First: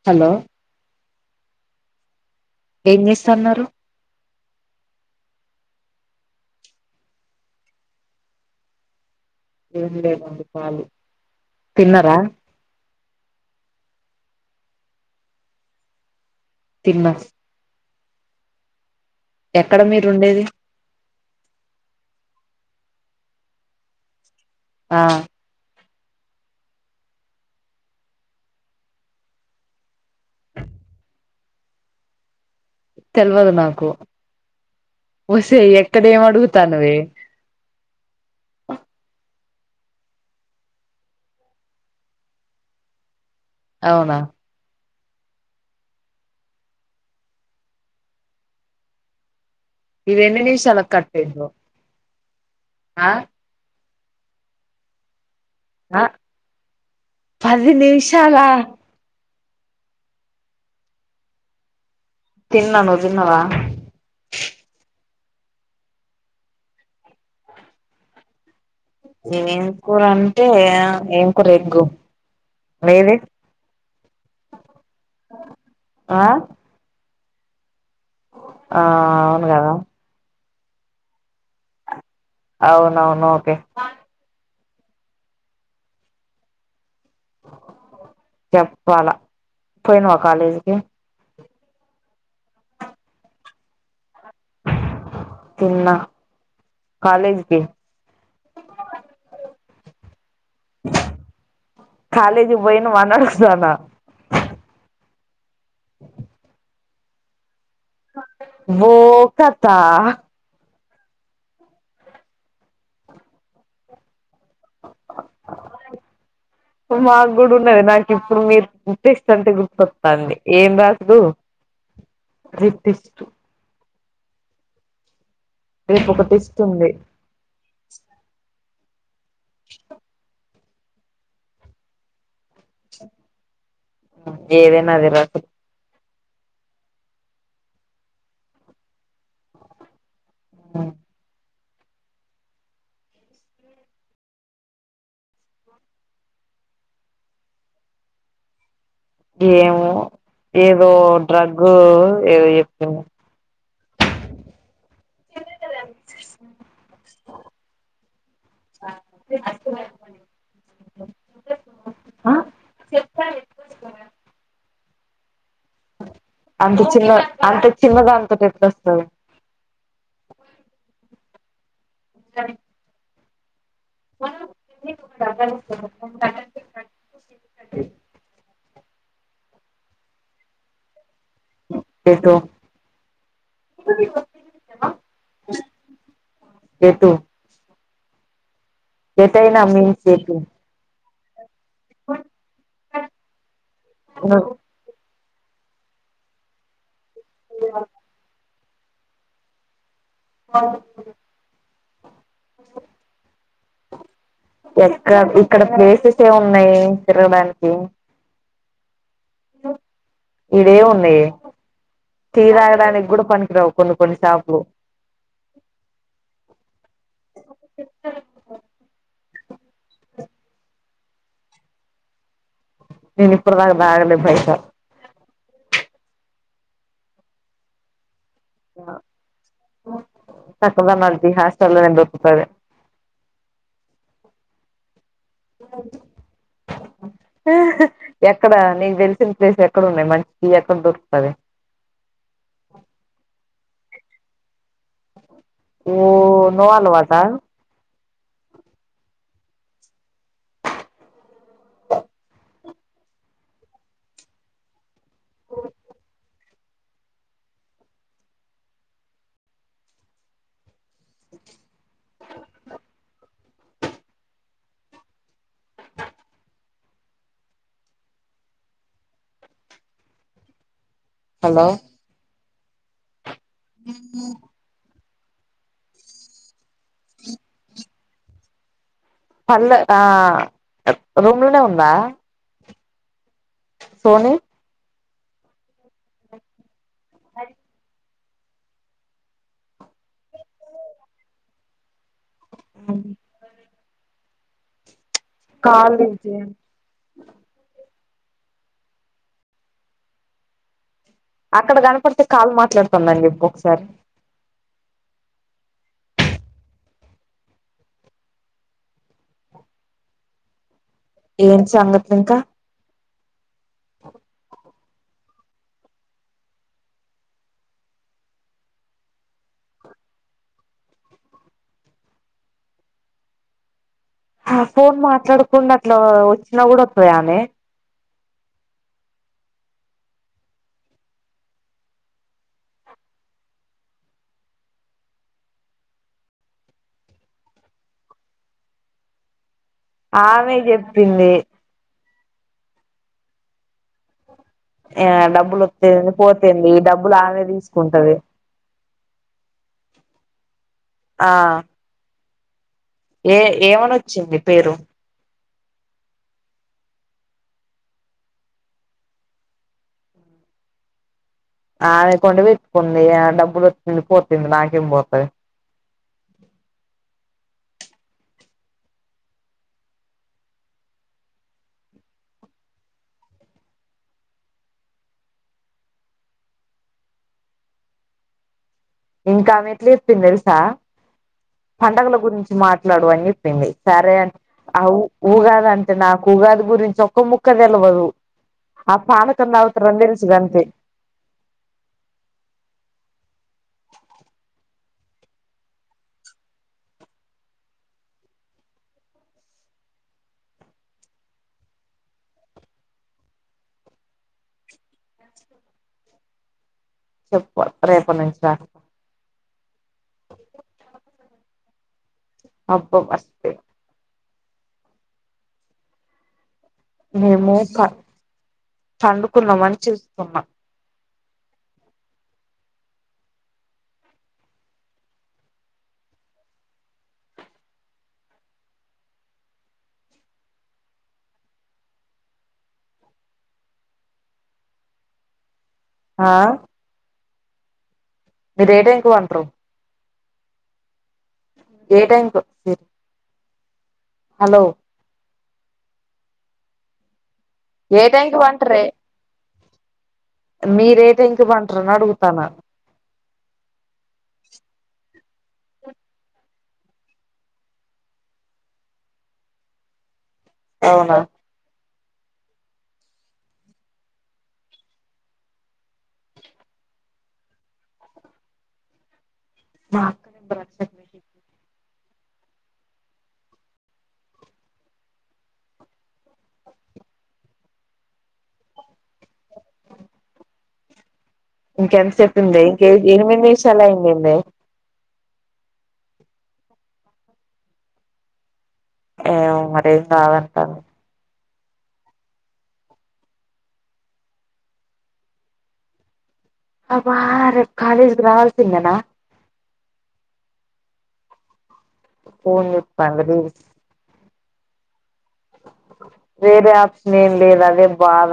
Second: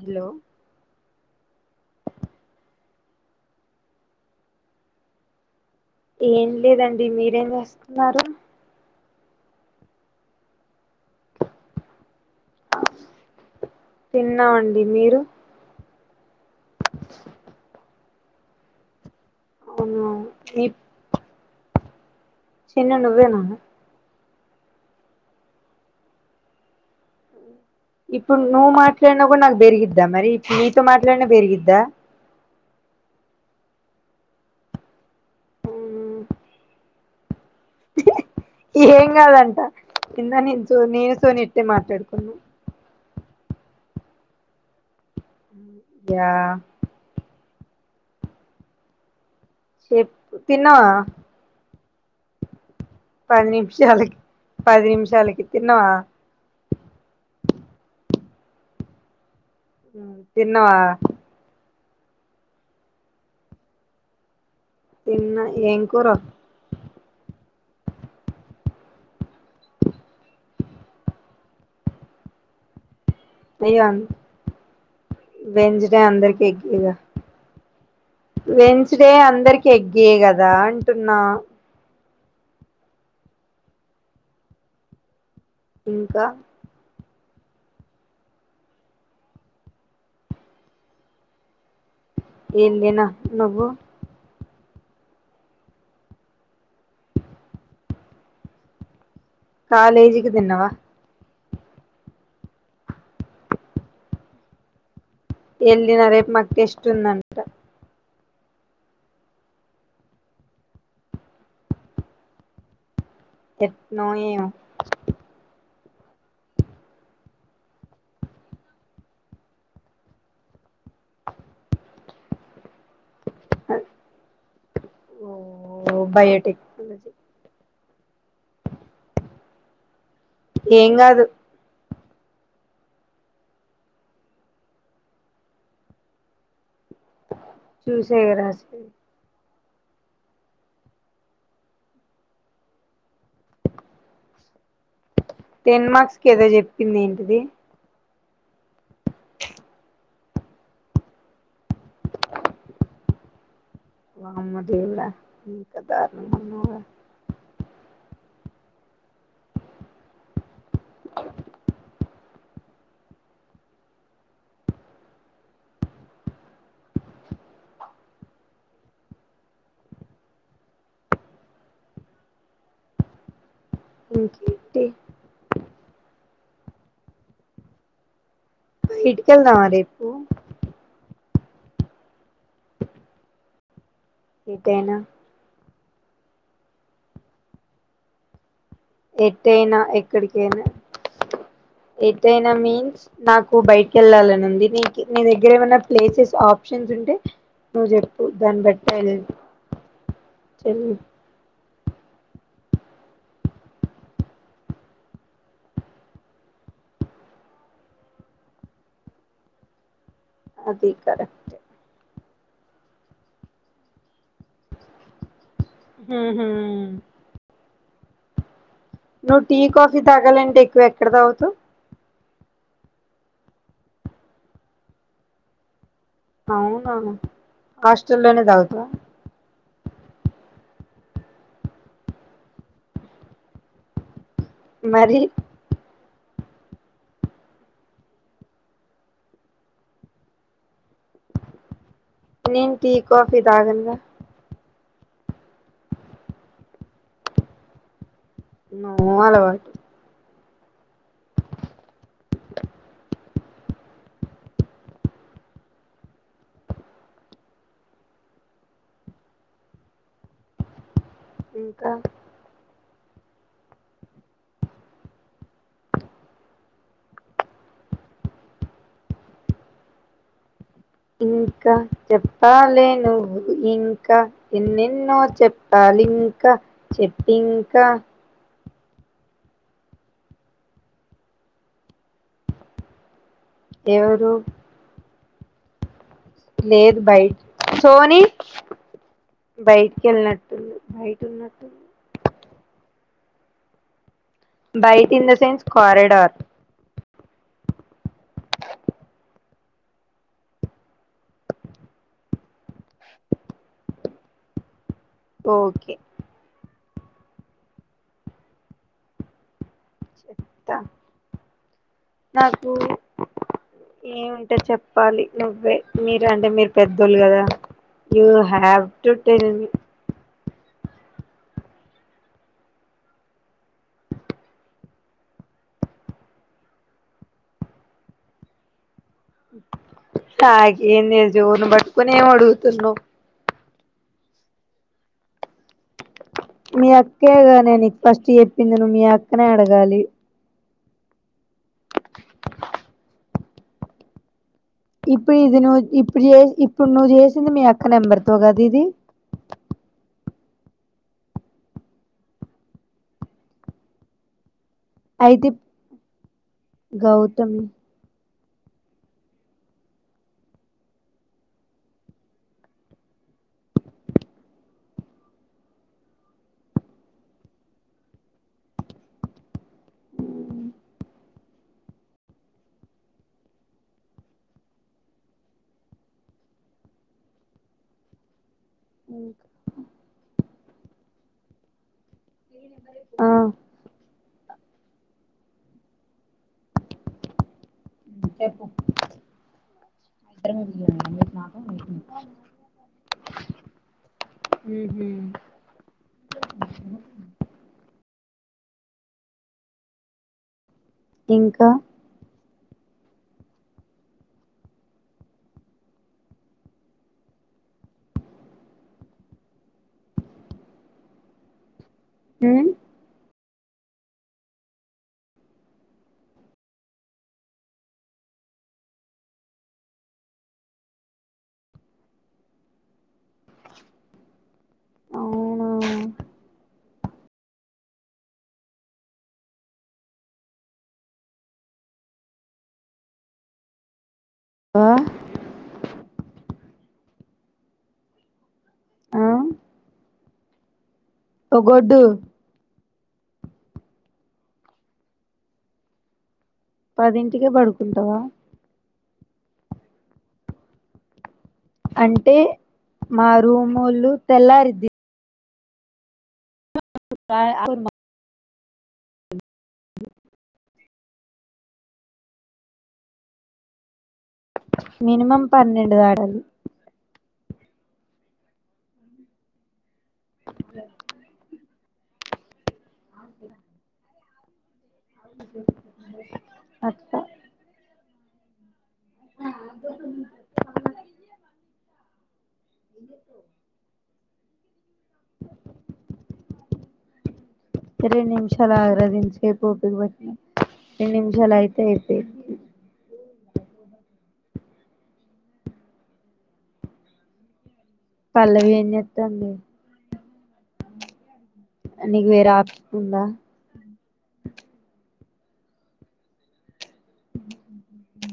Hello ఏం చేస్తన్నారు ఏం లేదండి మీరేం చేస్తున్నారు ఏం లేదండి కాలీ తిన్నరా తిన్నామండి మీరు తిన్నం ఎక్కడ అవును మీరుండేది నీ చిన్న నువ్వేనా ఆ ఇప్పుడు నువ్వు మాట్లాడినా కూడా నాకు పెరిగిద్దా మరి ఇప్పుడు నీతో మాట్లాడినా పెరిగిద్దా [inaudible] తెలియదు నాకు ఒసేయ్ ఎక్కడ మ్మ్. ఏం అడుగుతానువే కిందా నుంచో నీతో ఇట్టే మాట్లాడుకున్నా అవునా యా ఇది చెప్పు ఎన్ని నిమిషాల తిన్నావా కంటెంట్ పది నిమిషాలకి పది నిమిషాలకి తిన్నవా ఆ పది నిమిషాలా తిన్నవా తిన్నను నువ్వు తిన్నవా తిన్న ఏం కుర ఏం కూర అంటే ఏంకూర ఎగ్గు మీది వెనస్ డే ఆ అందరికీ ఎగ్గేగా ఆ వెన్స్డే అవును అందరికి కదా ఎగ్గేే కదా అంటున్నా అవునవును ఓకే ఇంక చెప్పాలా పోయినువా కాలేజీకి నేనూ పోయిన నువ్వు తిన్న కాలేజ్కి [inaudible] కాలేజికి తిన్నావా కాలేజీ పోయనవా అని అడుగుతన్న వెళ్లిన రేపు మాకు టెస్ట్ఉందంట వో కథ ఎట్నో ఏమో అ మాకు కూడా ఉన్నది నాకు ఇప్పుడు మీరు టెస్ట్ అంటే గుర్తొస్తుంది ఏం రాదు [unintelligible] ఓ రేపు ఒక టెస్ట్ ఉంది బయోటెక్నాలజీ [inaudible] [inaudible] ఏం కాదు ఏదైన అదే ర చూసే [unintelligible] ఆ టెన్ మార్క్స్ కేది చెప్పింది ఏంటది ఏమో ఏదో డ్రగ్ ఏదో చెప్పింది వామ్మ దేవుడా ఇంత దారుణం ఉన్నార [inaudible] చెప్ [unintelligible] అంత చిన్న అంత చిన్న ఎట్ల వస్తుంది సరె ఇంకేంటి [inaudible] బయటికి వెళ్దామా రేపు ఎటు ఎటైనా ఎటు ఎటైనా ఎట్టయినా మీన్స్ ఎటు ఎక్కడికైనా ఎటయినా మీన్స్ నాకు బయటికి వెళ్ళాలని ఉంది నీకి నీ దగ్గర ఏమైన్నా ప్లేసెస్ ఆప్షన్స్ ఉంటే నువ్వు చెప్పు దాన్ని బట్ సరే ఆ ఎక్క ఇక్కడ ప్లేసెస్ ఏ ఉన్నాయి తిరగడానికి అ అది కరెక్ట్ టి తాగడానికి కూడా పనికిరావు కొన్ని కొన్ని షాపులు హు హు నువ్వు టీ కాఫీ తాగాలింటే ఎక్కువ ఎక్కడ తాగుతావ్ నేను ఇప్పుడుదాకా తాగలే భయట అవునా హాస్టల్ లోనే తాగుత చక్కగా ఇ మధ్య హాస్టలోనే దొరుకుతది మరి ఎక్కడి ఎక్కడ నీకు తెలిసిన ప్లేస్ ఎక్కడ ఉన్నాయి మంచి టి ఎక్కడ దొరుకుతది నేన్ టీ కాఫీ తాగానుగా ఓ నో ఆల్వాటా నో అలవాటు ఇంకా హలో ఇంకా చెప్పాలే నువ్వు ఇంకా ఎన్నెన్నో చెప్పాలింకా చెప్పు ఇంకా పళ్ళు ఆ రూమ్ లనే ఉందా ఎవరు సోని లేదు బైట్ సోని బయటి కేళ్ళినట్టుంది బయట ఉన్నట్టుంది బైట్ in the sense call lift కారేడార్ చేయి అక్కడ కనపడితే కాల్ మాట్లాడుతుందని చెప్పు ఒకసారి ఓకే చెప్తా ఏం చందర్ నాకు ఏమింటే చెప్పాలి నువ్వే మీరు అంటే మీరు పెద్దోళ్ళు కదా యూ హవ్ టు టెల్ ఆ ఫోన్ మాట్లాడకుండా అట్లా వచ్చినా కూడా వత్తయానే నాకెం తెలుసు ఎవర్నీ పట్టుకొని ఏం అడుగుతున్నావు మీ అక్కేగానే నీకు ఫస్ట్ చెప్పిందిను మీ అక్కనే అడగ ఆమె చెప్పింది య ఇప్పుడు ఇది డబ్బులు నువ్వు వాతేంది ఇప్పుడు పోతేంది చే వారికి ఈ ఇప్పుడు నువ్వు డబ్బులు ఆమె చేసింది మీ అక్క తీసుకుంటది నెంబర్ తో కదా ఇది ఆ ఏ ఏమని వచ్చింది పేరు అయితే ఇప్ గౌతమి ఆమే అకౌంట్ వెట్కుంది ఆ డబ్బులు వత్తెంది పోతెంది నాకేం పోతది ఇంకా ఆమె ఎట్ల చెప్పింది తెలుసా పండగల గురించి మాట్లాడు అని ఆ చెప్పింది సరే అం ఆ ఉ ఉగాది అంటే నాకు ఉగాది గురించి ఒక్క ముక్క తెలువదు ఆ పానా కం తాగుతరని తెలుసు గంతే ఇద్ద ఉహు ఇంకా చెప్ప రేపనుంచ ఉమ్ అబ్బబ మేము క పండుకుందామని చూస్తున్నా అవునా వా ఆ మీరు ఏ టైంకు ఆ వంట్రు ఏ ఒగొడ్డు టైంకు హలో పది ఏ టైంకి వంటరే మీరు ఏ టైం అంటే మా రూమొళ్ళు తెల్లారిద్ది అ అవునా మనిమం పన్నెడు దాటాలి బా అ అా ఇంకెంత సేపు ఉంది ఇంక ఎనిమిది నిమిషాలు అయిందింది రెండు నిమిష రెండు నిమిషాలు అగరది ఇంత ఏమో సేపు ఓపిక మరేం పట్టినవు కాదంటాంది రెండు నిమిషాలు ఆగితే అయిపోయేది అబ్బా రేపు కాలేజ్ కి పల్లవి ఏం రావాల్సందనా చేత్తాంది నీకు వేరే ఫోన్ ఆప్షన్ ఉందా చూత్తాంది రీల్స్ వేరే ఆప్షన్ ఏం లేదు అదే బాధ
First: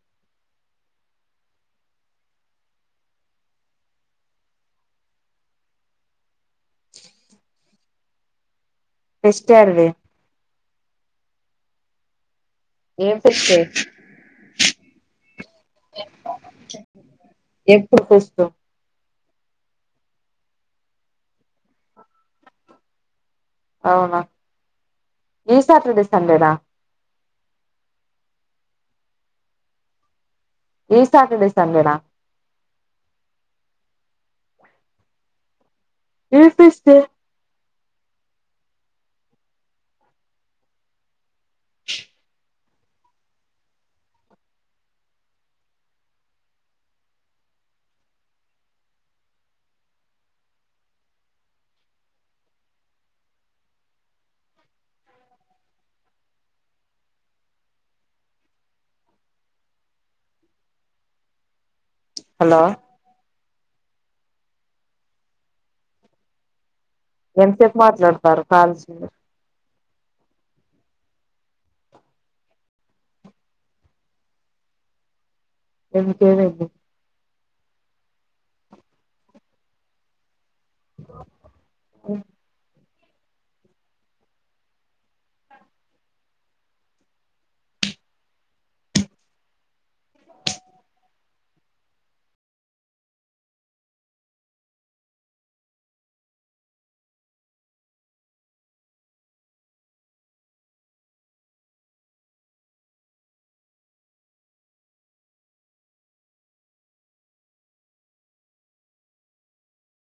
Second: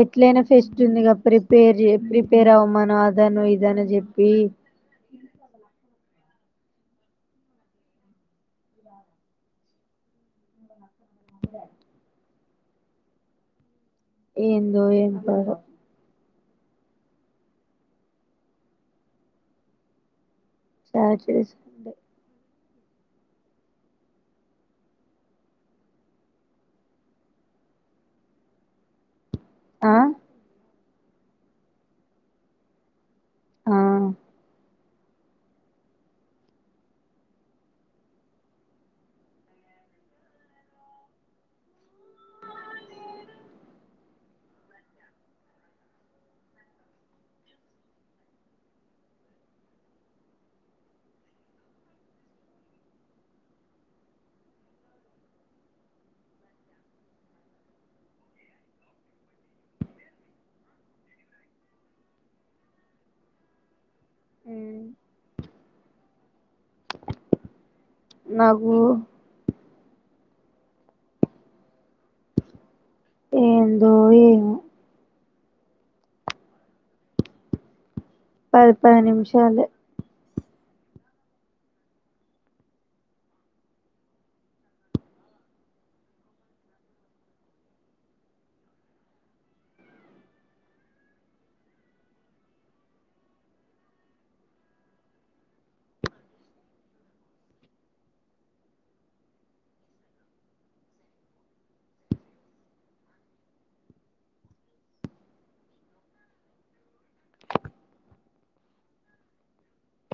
ఎట్లైనా ఫెస్ట్ ఉందిగా ప్రిపేర్ ప్రిపేర్ అవ్వమాను అదను ఇదన చెప్పి ఫెస్ట్ యాడ వే అ ఏం ఫెస్ట్ ఏందో ఏం పాడో ఎప్పుడు ఫస్ట్ శాటర్డే అవునా ఈ సాటర్డే సండేనా ఆ ఈ సాటర్డే సండేనా ఆ ఏం ఫెస్ట్ హలో అ ఎంతసేపు మాట్లాడతారు నాకు కాల్స్ మీరు ఏందో ఏమో ఎందుకే పది పది నిమిషాలే ఆఓ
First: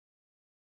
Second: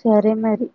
సరే మరి